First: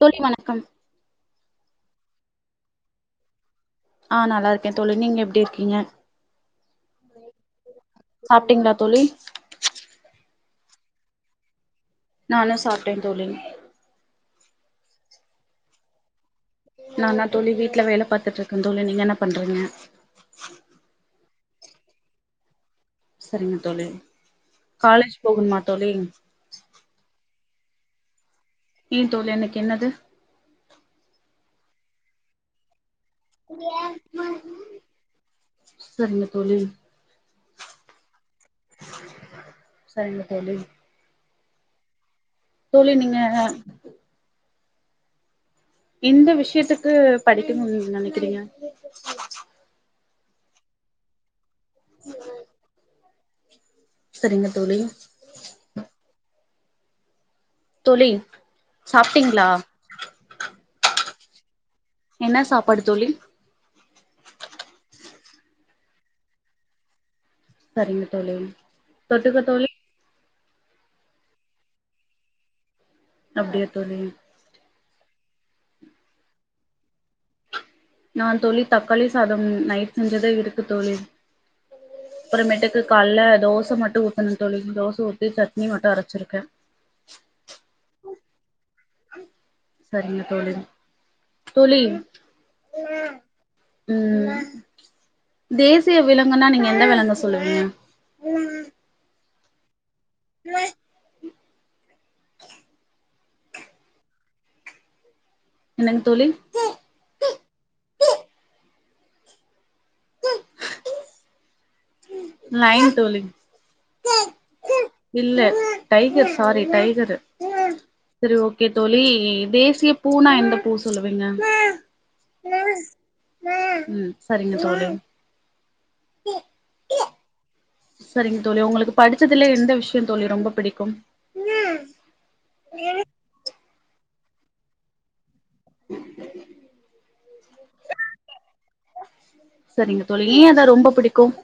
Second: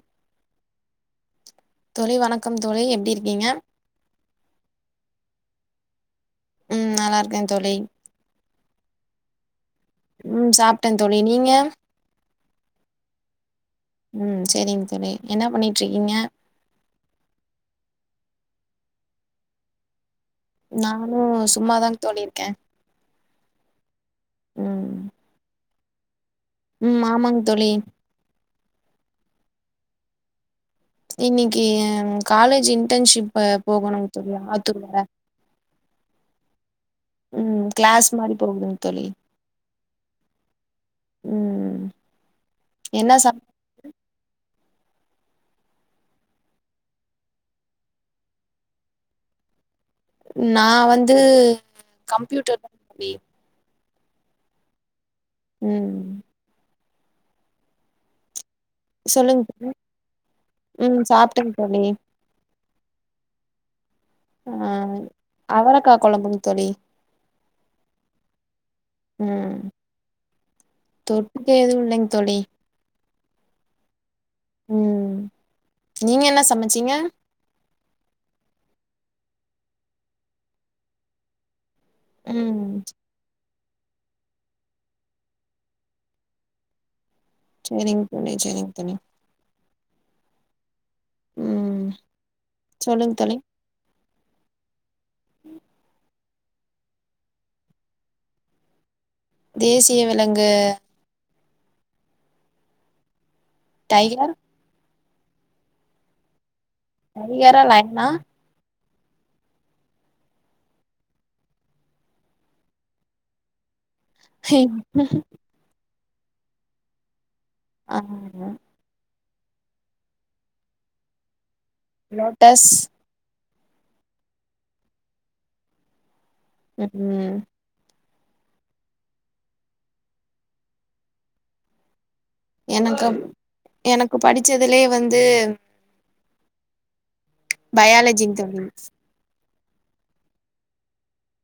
தோழி வணக்கம் தோழி வணக்கம் தோழி எப்டி இருக்கீங்க ஆ நல்லா இருக்கே தோழி நீங்க எப்டி இருக்கீங்க ம் நல்லா இருக்கே தோழி. சாப்ட்டீங்ளா தோழி ம் சாப்ட்ட தோழி நீங்க நானு சாப்ட்டே தோழி ம் சரிங்க தோழி என்னா பண்ணிட்ருக்கீங்க நானா தோழி வீட்ல வேல பாத்துட்டு இருக்க தோழி நீங்க என்ன பண்றீங்க நானு சும்மாதாங் தோழி இருக்க சரிங்க தோழி காலேஜ் போகுன் மாட் தோழி ம் ஆமாங் தோழி ஈ தோழி எனக்கு என்னது இன்னிக்கி காலேஜின் டென்ஷிப்பு போகணுங் தோழி ஆத்துர் வர சரிங்க தோழி ம் க்ளேஸ் மாரி போகுதுங் தோழி சரிங்க தோழி ம் ம் தோழி நீங்க எந்த விஷ்யத்துக்கு படிக்கிணு நீங் நனைக்கிறீங்க நா வந்து கம்ப்யூட்டர் தா வி செரிங்க தோழி ம் தோழி சொல்லுங் சாப்ட்டீங்களா ம் சாப் தோழி படு தோழி அ அவரக்கா கொழம்புங் தோழி சரிங்க தோழி தொட்டுக்க தோழி தொட்க்க எது இல்லங் தோழி அப்டியா தோழி ம் நீங்க என்ன சமைச்சீங்க நா தோழி தக்காளி சாதம் நைட் செஞ்சதே இருக்கு தோழி ம் அப்றமேட்டுக்கு கால்ல தோச மட் ட்டு ஊத்தண தோழி தோச ஊத்தி சட்னி மட்டு அரச்சிருக்க செரிங் தோழி செரிங் சரிங்க தோழி தோழி ம் சொல்லுங் தோழி உம் தேசிய விலங் ங்ன்னா நீங்க எந்த விலங்க சொல்லுவீங்க தேச சிய விலங்கு டைகர் என்னங் தோழி அதிகரோ நைனா லயன் தோழி ஹெய் இல்ல டைகர் சாரி டைகரு ஆ சரி ஓகே தோழி தேசிய பூனா எந்த பூ சொல்லுவீங்க லோட்டஸ் உம் சரிங்க தோழி ச உ உம் சரிங்க தோழி உங்களுக்கு படிச்சதுல எந்த விஷயம் தோழி ரொம்ப பிடிக்கும் எனக்கப் எனக்கு படிச்சதுலயே வந்து பயாலஜிங் தோழி சரிங்க தோழி ஏ அத ரொம்ப பிடிக்கும்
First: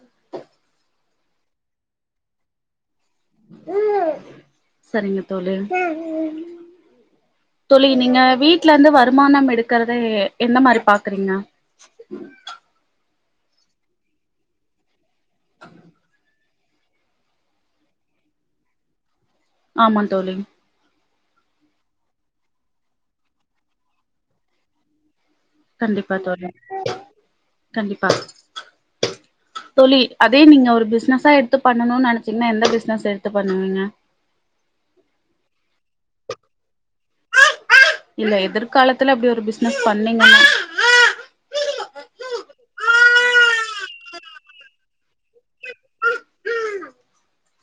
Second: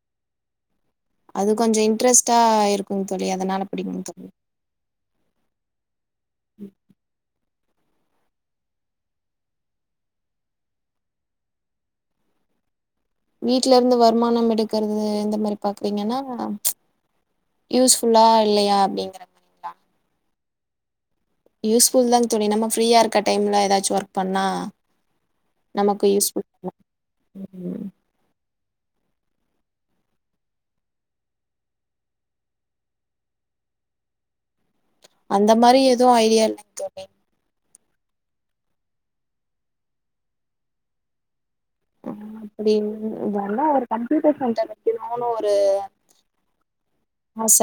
அது கொஞ்சிசோ இன்ட்ரெஸ்ட்டா இருக்குங் தோழி அதனால பிடிக்குங் தோழி சரிங்க தோழு உம் தோழி நீங்க வீட்டுல இருந்து வருமானம் எடுக்கறத எந்த மாரி பாக்றீங்க வீட்ல இருந்து வருமானம் எடுக்கறது இந்த மாரி பாக்குறீங்கன்னா யூஸ்ஃபுல்லா இல்லையா அப்படிங்கிற மாரி ஆமா தோழி யூஸ்ஃபுல் தாங் தோழி நம்ம ஃப்ரீயா இருக்க டைம்ல ஏதாச்சு ஒர்க் பண்ணா நமக்கு கண்டிப்பா யூஸ்ஃபுல் தோழி ம் கண்டிப்பா தோழி அதே நீங்க ஒரு பிஸ்னஸா எடுத்து பண்ணணுனு நினைச்சீங்கன்னா எந்த பிஸ்னஸ் எடுத்து பண்ணுவீங்க அந்த மாரி எது ஐடியா இல்லைங் தோழி இல்ல எதிர்காலத்துல அப்டி ஒரு பிசினஸ் பண்ணிங்கன்னா அப்டி வந்தா ஒரு கம்ப்யூட்டர் சென்டர் வெக்கணுனு ஒரு ஆச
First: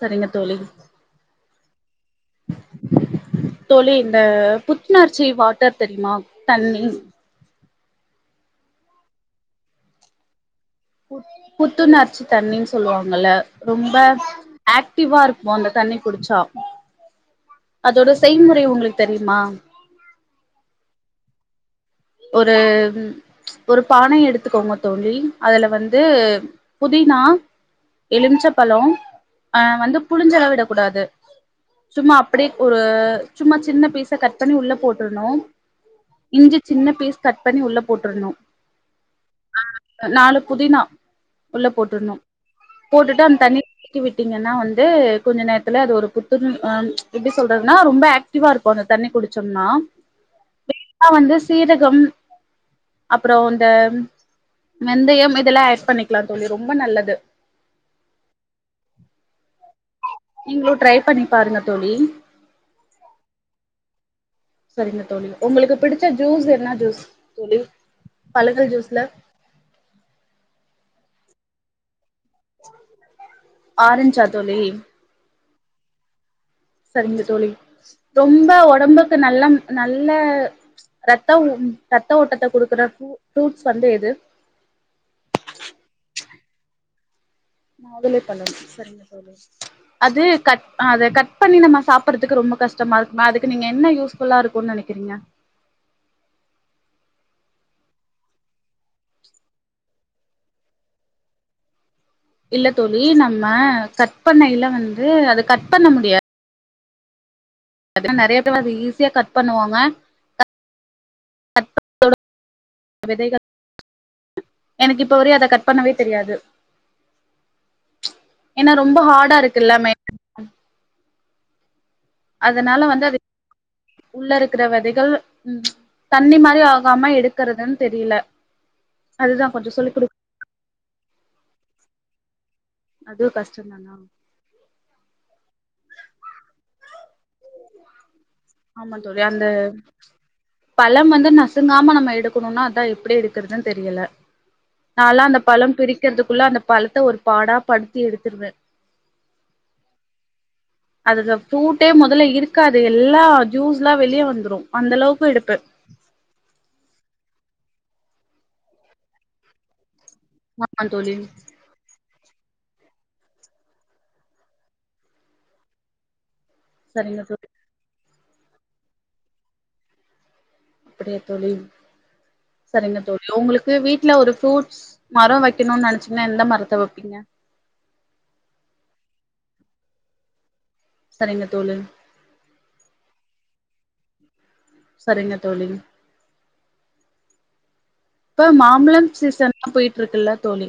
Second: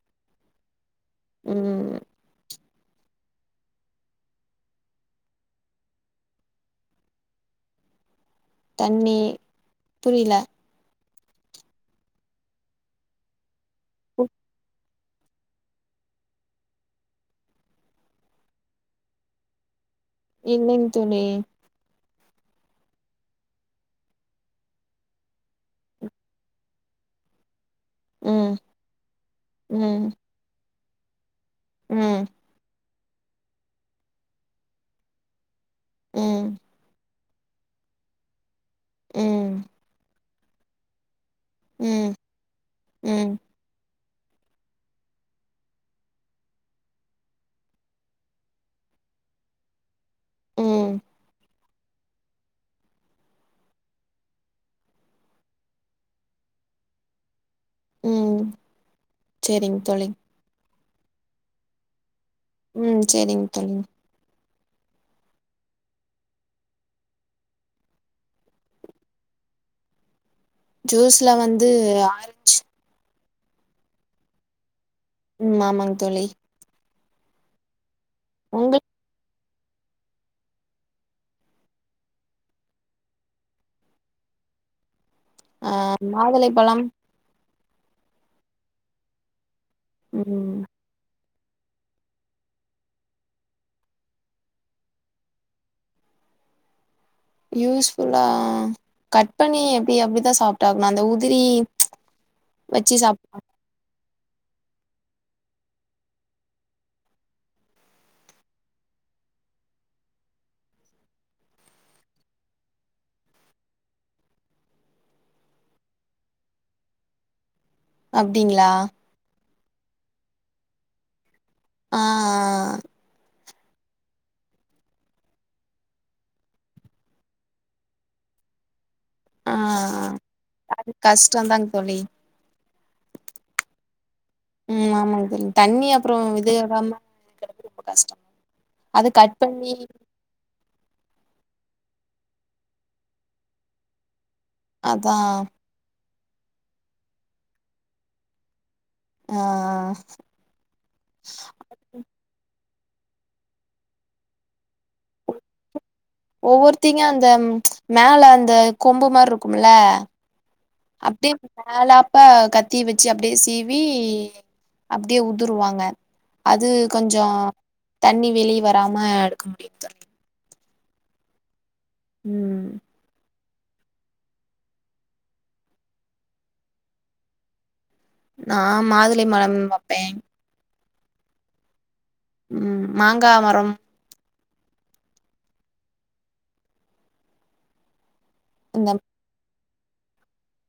சரிங்க தோழி ம் தோழி இந்த புத்துணர்ச்சி வாட்டர் தெரியுமா தண்ணி தண்ணி புரில புத் புத்துணர்ச்சி தண்ணினு சொல்லுவாங்கல்ல ரொம்ப ஆக்ட் டிவா இருக்கு அந்த தண்ணி குடிச்சா அதோட செய்முறை உங்குளுக்கு தெரியுமா இல்லைங் தோழி ஒரு ஒரு பானை எடுத்துக்கோங்க தோழி அதுல வந்து புதினா ம் எலுமிச்சம் பழ அ வந்து ம் புளிஞ்செல்லா விடக் கூடாது சும்மா ம் அப்பிடி ஒரு சும்மா சின்ன பீச கட் பண்ணி உள்ள போட்டுர்ணு ம் இ்ஞ்சி பீஸ் கட் பண்ணி உள்ள போட்டுர்ணு ம் நாலு புதினா உள்ள ம் போட்டுர்ணு போட்டுட்டு ம் அந்த தண்ணி க்கி விட்டகங்கனா வந்து கொஞ்ச நேரத்துல அது ஒரு புத்துணர் அ எப்டி சொல்றதுனா ரொம்ப ஆக்ட்டிவா இருக்கு அந்த தண்ணி குடிச்சம்னா ம் வேணுனா வந்து சீரகம் அப்றோ இந்த வெந்தயம் இதெல்லா ஆட் பண்ணிக்லா தோழி ரொம்ப நல்லது செரிங் தோழி நீங்ளு ட்ரை பண்ணி பாருங்க தோழி ம் செரிங்க தோழி சரிங்க தோழி உங்களுக்கு பிடிச்ச ஜூஸ் என்னா ஜூஸ் தோழி பழங்கள் ஜூஸ்ல ஜூஸ்ல வந்து ஆரஞ் ஆரஞ்சா தோழி ம் ஆமாங் தோழி சரிங்க தோழி ரொம்ப உங்கள் ஒடம்புக்கு நல்லம் நல்ல ரத்த ரத்த ஓட்டத்தை குடுக்குற ஃபு ஃப்ரூட்ஸ் வந்து எது அ மாதுளைபழம் மாதுளைப்பழம் சரிங்க தோழி அது ம் கட் அத கட் பண்ணி நம்ம சாப்படறதுக்கு ரொம்ப கஷ்டமா இருக்குமா அதுக்கு நீங்க என்ன யூஸ்ஃபுல்லா இருக்குனு நெனைக்கிறிங்க யூஸ்ஃபுல்லா கட் பண்ணி எப்டி அப்டிதா சாப்ட்டாகணு அந்த உதிரி இல்ல வச்சு தோழி சாப் நம்ம கட் இப்பண்ணைல வந்து அது கட் பண்ண முடியா பாத்தீனா நெறயா பேர் அத ஈஸியா கட் பண்ணுவாங்க அதோட விதைகள் எனக்கு இப்ப வரயு அத கட் பண்ணவே தெரியாது ப்ச் அப்டிங்களா ஏனா ரொம்ப ஹார்டா இரு கு எல்லாமே ஆ அதுனால வந்து அது உள்ள இருக்கிற விதைகள் ப்ச் தண்ணி மாரி ஆகாம எடுக்கறதுனு தெரில ஆ அது கஷ்டந்தாங் தோழி அதுவு கஷ்டந்தானா ம் ஆமாங் தோழி தண்ணி அப்புறோ இது ஏறாம இது கெடைக்கிறது ரொம்ப கஷ்டோ ஆமா அது தோழி கட் அந்த பண்ணி பழம் வந்து நசு ங்காம நம்ம எடுக்கணுனா அதா எப்டி எடுக்கறதுன் தெரியல அதா நால்லா அந்த பழம் பிரி க்கிறதுக்குள்ள அந்த பழத்த ஒரு பாடா படுத்தி எடுத்திருவ ஆ ஆ அதுதா பூட்டே மொதல்ல இரு க்காது எல்லா ஜூஸ்ல்லா வெளிய வந்துரு அந்த அளவுக்கு இடுப்பு ஒவ்வொருத்திங்க அந்த ப்ச் மேல அந்த கொம்பு மாரி இருக்குமல்ல ஆமா தோழி அப்டியே மேல அப்பா கத்திய வெச்சு அப்டியே சீவி அப்டியே உதிருவாங்க அது சரிங்க கொஞ்சோ தோழி தண்ணி வெளிய வராம எடுக்க முடியு கோழி அப்டியா தோழி ம் சரிங்க தோழி உங்ளுக் கு வீட்ல ஒரு ஃப்ரூட்ஸ் மரோ வெக்கணுனு நெனச்சீங்னா எந்த மரத்த வெப்பீங்க நா மாதுளை மரம் வெப்பேன் சரிங்க தோழி ம் மாங்கா மரம் சரிங்க தோழி இப்ப இந்த மாம்பழம் சீசன் லா போயிட்டு இருக்கல்ல தோழி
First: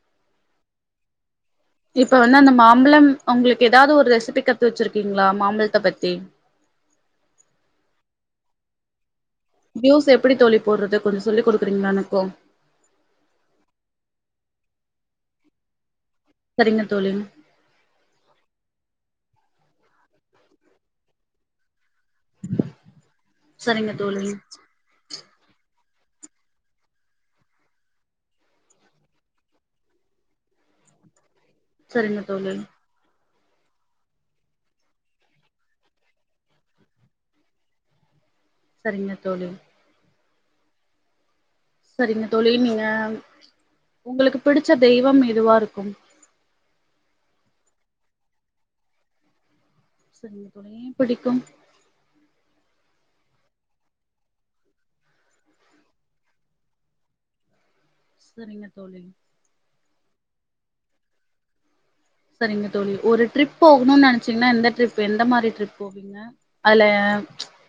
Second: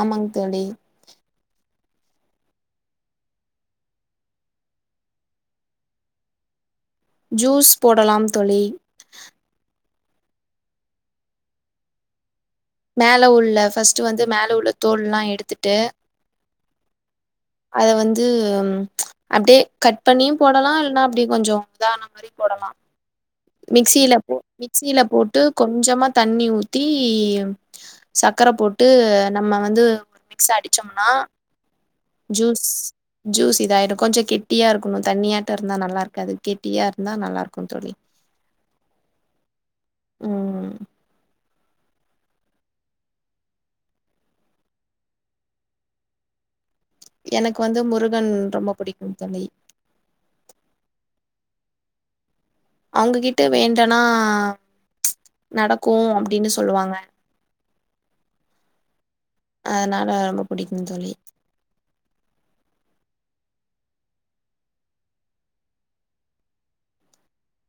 ஆமாங் தோழி இப்ப வந்து அந்த மாம்பழம் உங்களுக்கு எதாவது ஒரு ரெசிபி கத்து வெச்சிருக்கீங்ளா மாம்பழத்த பத்தி ஜூஸ் போடலாம் தோழி ஜூஸ் எப்படி தோழி போடுறது கொஞ்சோ சொல்லி குடுக்கறீங்ளா எனக்கு மேல உள்ள ஃபஸ்ட்டு வந்து மேல உள்ள தோல் எல்லா எடுத்துட்டு செரிங்க தோழிம் அத வந்து ப்ச் அப்டியே கட் பண்ணியு போடலா இல்னா அப்டியே கொஞ்சோ இதான மாரி போடலா சரிங்க மிக்சில தோழி போ மிக்சில போட் டு கொஞ்சமா தண்ணி ஊத்தி சக்கர போட்டு நம்ம வந்து ஒரு மிக்ஸ் அடிச்சோம்னா செரிங்க தோழி ஜூஸ் ஜூஸ் இதாயிடு கொஞ்சோ கெட்டியாருக்கணு தண்ணியாட்டோ இருந்தா நல்லா இருக்காது கெட்டியா இருந்தா நல்லாருக்கு தோழி செரிங்க தோழி ம் செரிங்க தோழி நீங்க உங்களுக்கு பிடிச்ச தெய்வம் எதுவா இருக்கும் எனக்கு வந்து முருகன் ரொம்ப புடிக்கும் தோழி செரிங்க தோழி ஏன் பிடிக்கும் அவங்ககிட்ட வேண்டனா நடக்கு அப்டின்னு சொல்லுவாங்க செரிங்க தோழி அதனால ரொம்ப புடிக்கும் தோழி செரிங்க தோழி ஒரு டரிப் போகணுன் நெனச்சீங்ன்னா எந்த ட்ரிப் எந்த மாரி ட்ரிப் போவீங்க அதுல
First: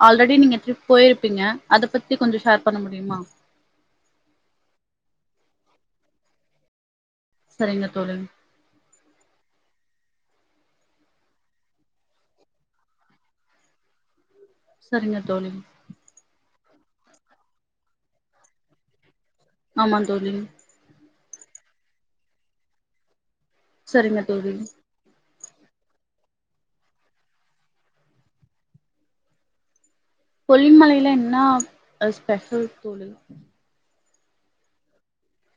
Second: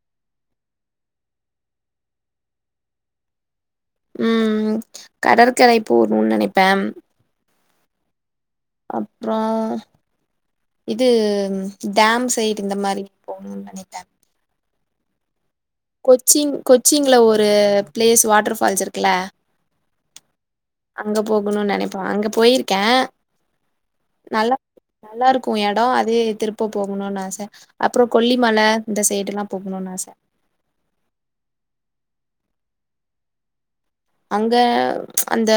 ஆல்ரெடி நீங்க ட்ரிப் போயிருப்பீங்க அதப் பத்தி கொஞ்சோ ஷேர் பண்ண முடியுமா ம் கடற்கரை போணுன் நெனைப்பே செரிங்க தோழி அப்றோ இது டேம் சைடு இந்த மாரி போணுன் நெனைப்ப செரிங்க தோழி கொச்சிங் கொச்சிங்ல ஒரு பிளேஸ் வாட்டர் ஃபால்ஸ் இருக்குல்ல ஆமா தோழி அங்க போகணுன் நெனைப்ப அங்க போயிருக்கே செரிங்க தோழி கு எடோ அதே திருப்ப போகணுன்னு ஆச அப்புறோ கொல்லிமல இந்த சைடுலா போகணுன் ஆச கொல்லிமலையில என்னா அ ஸ்பெஷல் தோழி அங்க அந்த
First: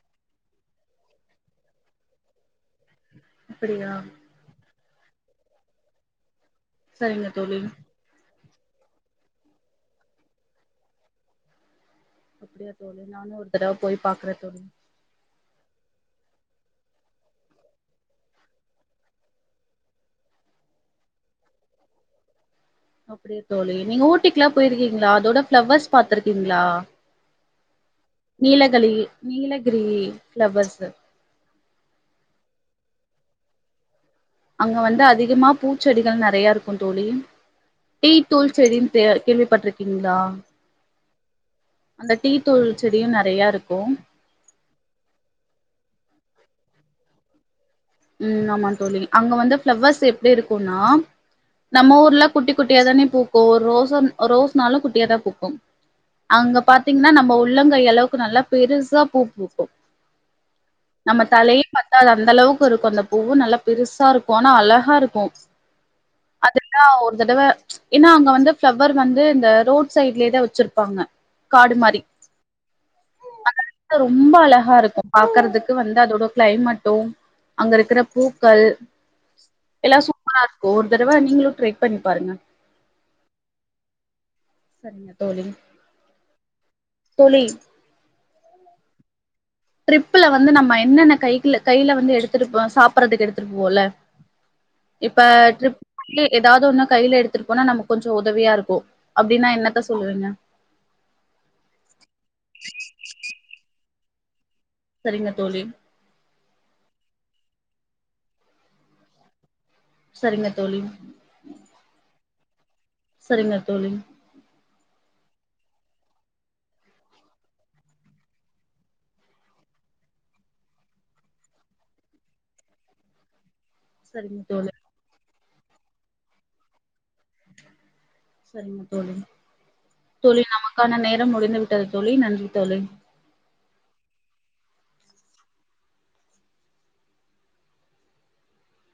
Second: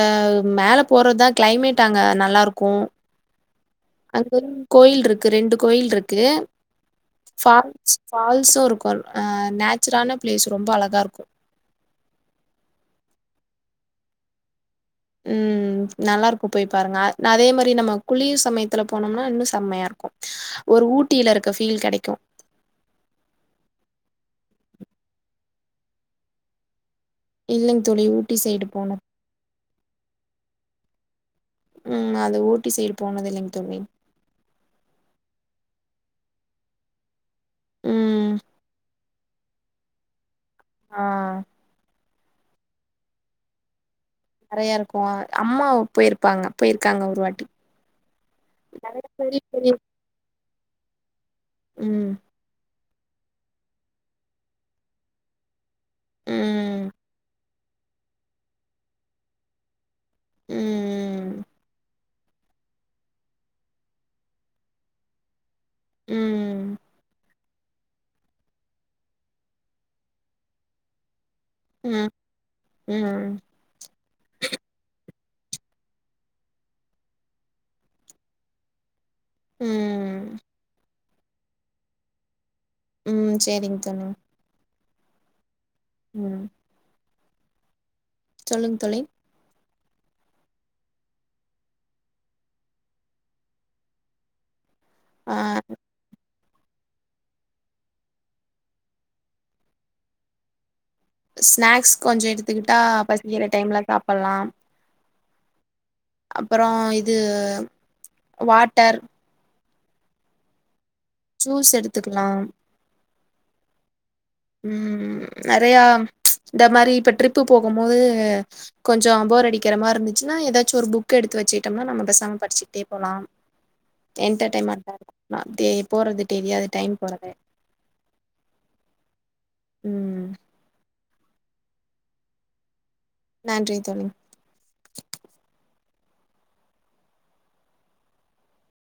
மேல போறதுதா கிளைமேட் அங்க நல்லாருக்கு அப்டியா கோயில்ட்ருக்கு ரெண்டு கோயில்ட்ருக்கு சரிங்க தோழி ஃபால்ஸ் ஃபால் ஸு இருக்கு அ நேச்சுரான பிளேஸ் ரொம்ப அழகாருக்கு அப்டியா தோழி நானு ஒரு தடவ போய் பாக்கற தோழி ம் நல்லாருக்கு போய் பாருங்க அதே மாரி நம்ம குளிர் சமயத்துல போனோம்னா இன்னு செம்மையாருக்கு ஒரு ஊட்டிலருக்க ஃபீல் கெடைக்கு அப்டியா தோழி நீங்க ஊட்டிக்குல்ல போயிருக்கீங்களா அதோட ஃப்ளவர்ஸ் பாத்துருக்கீங்களா இல்லைங் தோழி ஊட்டி சைடு நீலகழி போன நீலகிரி ஃப்ளவர்ஸு ம் அது ஊட்டி சைடு போனதில்லைங் தோழி அங்க வந்து அதிகமா பூச்செடிகள் நறையாருக்கு தோழி டீ ம் தூள் செடி டியே கேள்விப்பட்டிருக்கீங்ளா ஆ அந்த டீ தூள் செடியு நறையாருக்கு நறையாருக்கு அம்மா போயிருப்பாங்க போயிருக்காங்க ஒரு வாட்டி ம் ஆமா தோழி நெறைய அங்க பெரிய வந்து பெரிய ஃப்ளவர்ஸ் எப்டிருக் குனா நம்ம ம் ஊர்ல குட்டி குட் குட்டியாதானே பூக்கு ஒரு ரோஸ்சு ரோஸ்னாளு குட்டியா தா பூக்கு அங்க ம் பாத்தீங்கன்னா நம்ப ஊ உள்ளங்கையளவுக்கு நல்லா பெருசா பூ பூக்கு நம்ம ம் தலயு பத் அந்தலவு இருக்கு அந்த பூவ்வு நல்லா பெருசா இருக்கு ஆனா அழகா இருக்கு ம் அதெல்லா ஒரு தடவ ஏன்னா அங்க வந்து ஃபிளவர் வந்து இந்த ரோட் சைட்லேயேதா வெச்சிருப்பாங்க காடு மாரி ம் ம் அது ரொம்ப அழகா இருக்கு பாக்கறதுக்கு வந்து அதோட கிளைமெட்டு அங்க இருக்கிற பூக்கள் எல்லா ம் சூப்பரா இருக்கு ஒர் ஒரு தடவ நீங்களு ட்ரை பண்ணி பாருங்க ம் செரிங் தோழி செரிங்க தோழி ம் தோழி சொல்லுங் தோழி ட்ரிப்புல வந்து நம்ம என்னென்ன கைக்ல கையில வந்து எடுத்துட்டுப்போ சாப்புட்றதுக்கு எடுத்துட்டு போவல்ல இப்ப ஆ ட்ரிப் லி எதாவ்து ஒண்ணு கையில எடுத்துட்டு போனா நமக்கு கொஞ்சோ உதவியா இருக்கு அப்டின்னா என்னத்த சொல்லுவீங்க ஸ்நாக்ஸ் கொஞ்சோ எடுத்துக்கிட்டா பசிக்கிற டைம்ல சாப்பல்லா செரிங்க தோழி அப்றோ இது வாட்டர் செரிங்க தோழி ஜூஸ் எடுத்துக்கலா செரிங்க தோழி ம் நெறயா இந்த மாரி இப்ப ட்ரிப்பு போகும் போது கொஞ்சோ போர் அடிக்கற மாரிந்துச்சுன்னா எதாச்சு ஒரு புக் எடுத்து வெச்சுகிட்டம்னா நம்ம பேசாம படுச்சுகிட்டே போலா சரிங்க தோழி எண்டர்டைமண்ட்டாரு நா தே போறது தெர்யாது டைம் போறதே செரிங்க தோழி தோழி நமக்கான நேர் ரம் முடிந்து விட்டது தோழி நன்றி தோழி நன்றி தோழி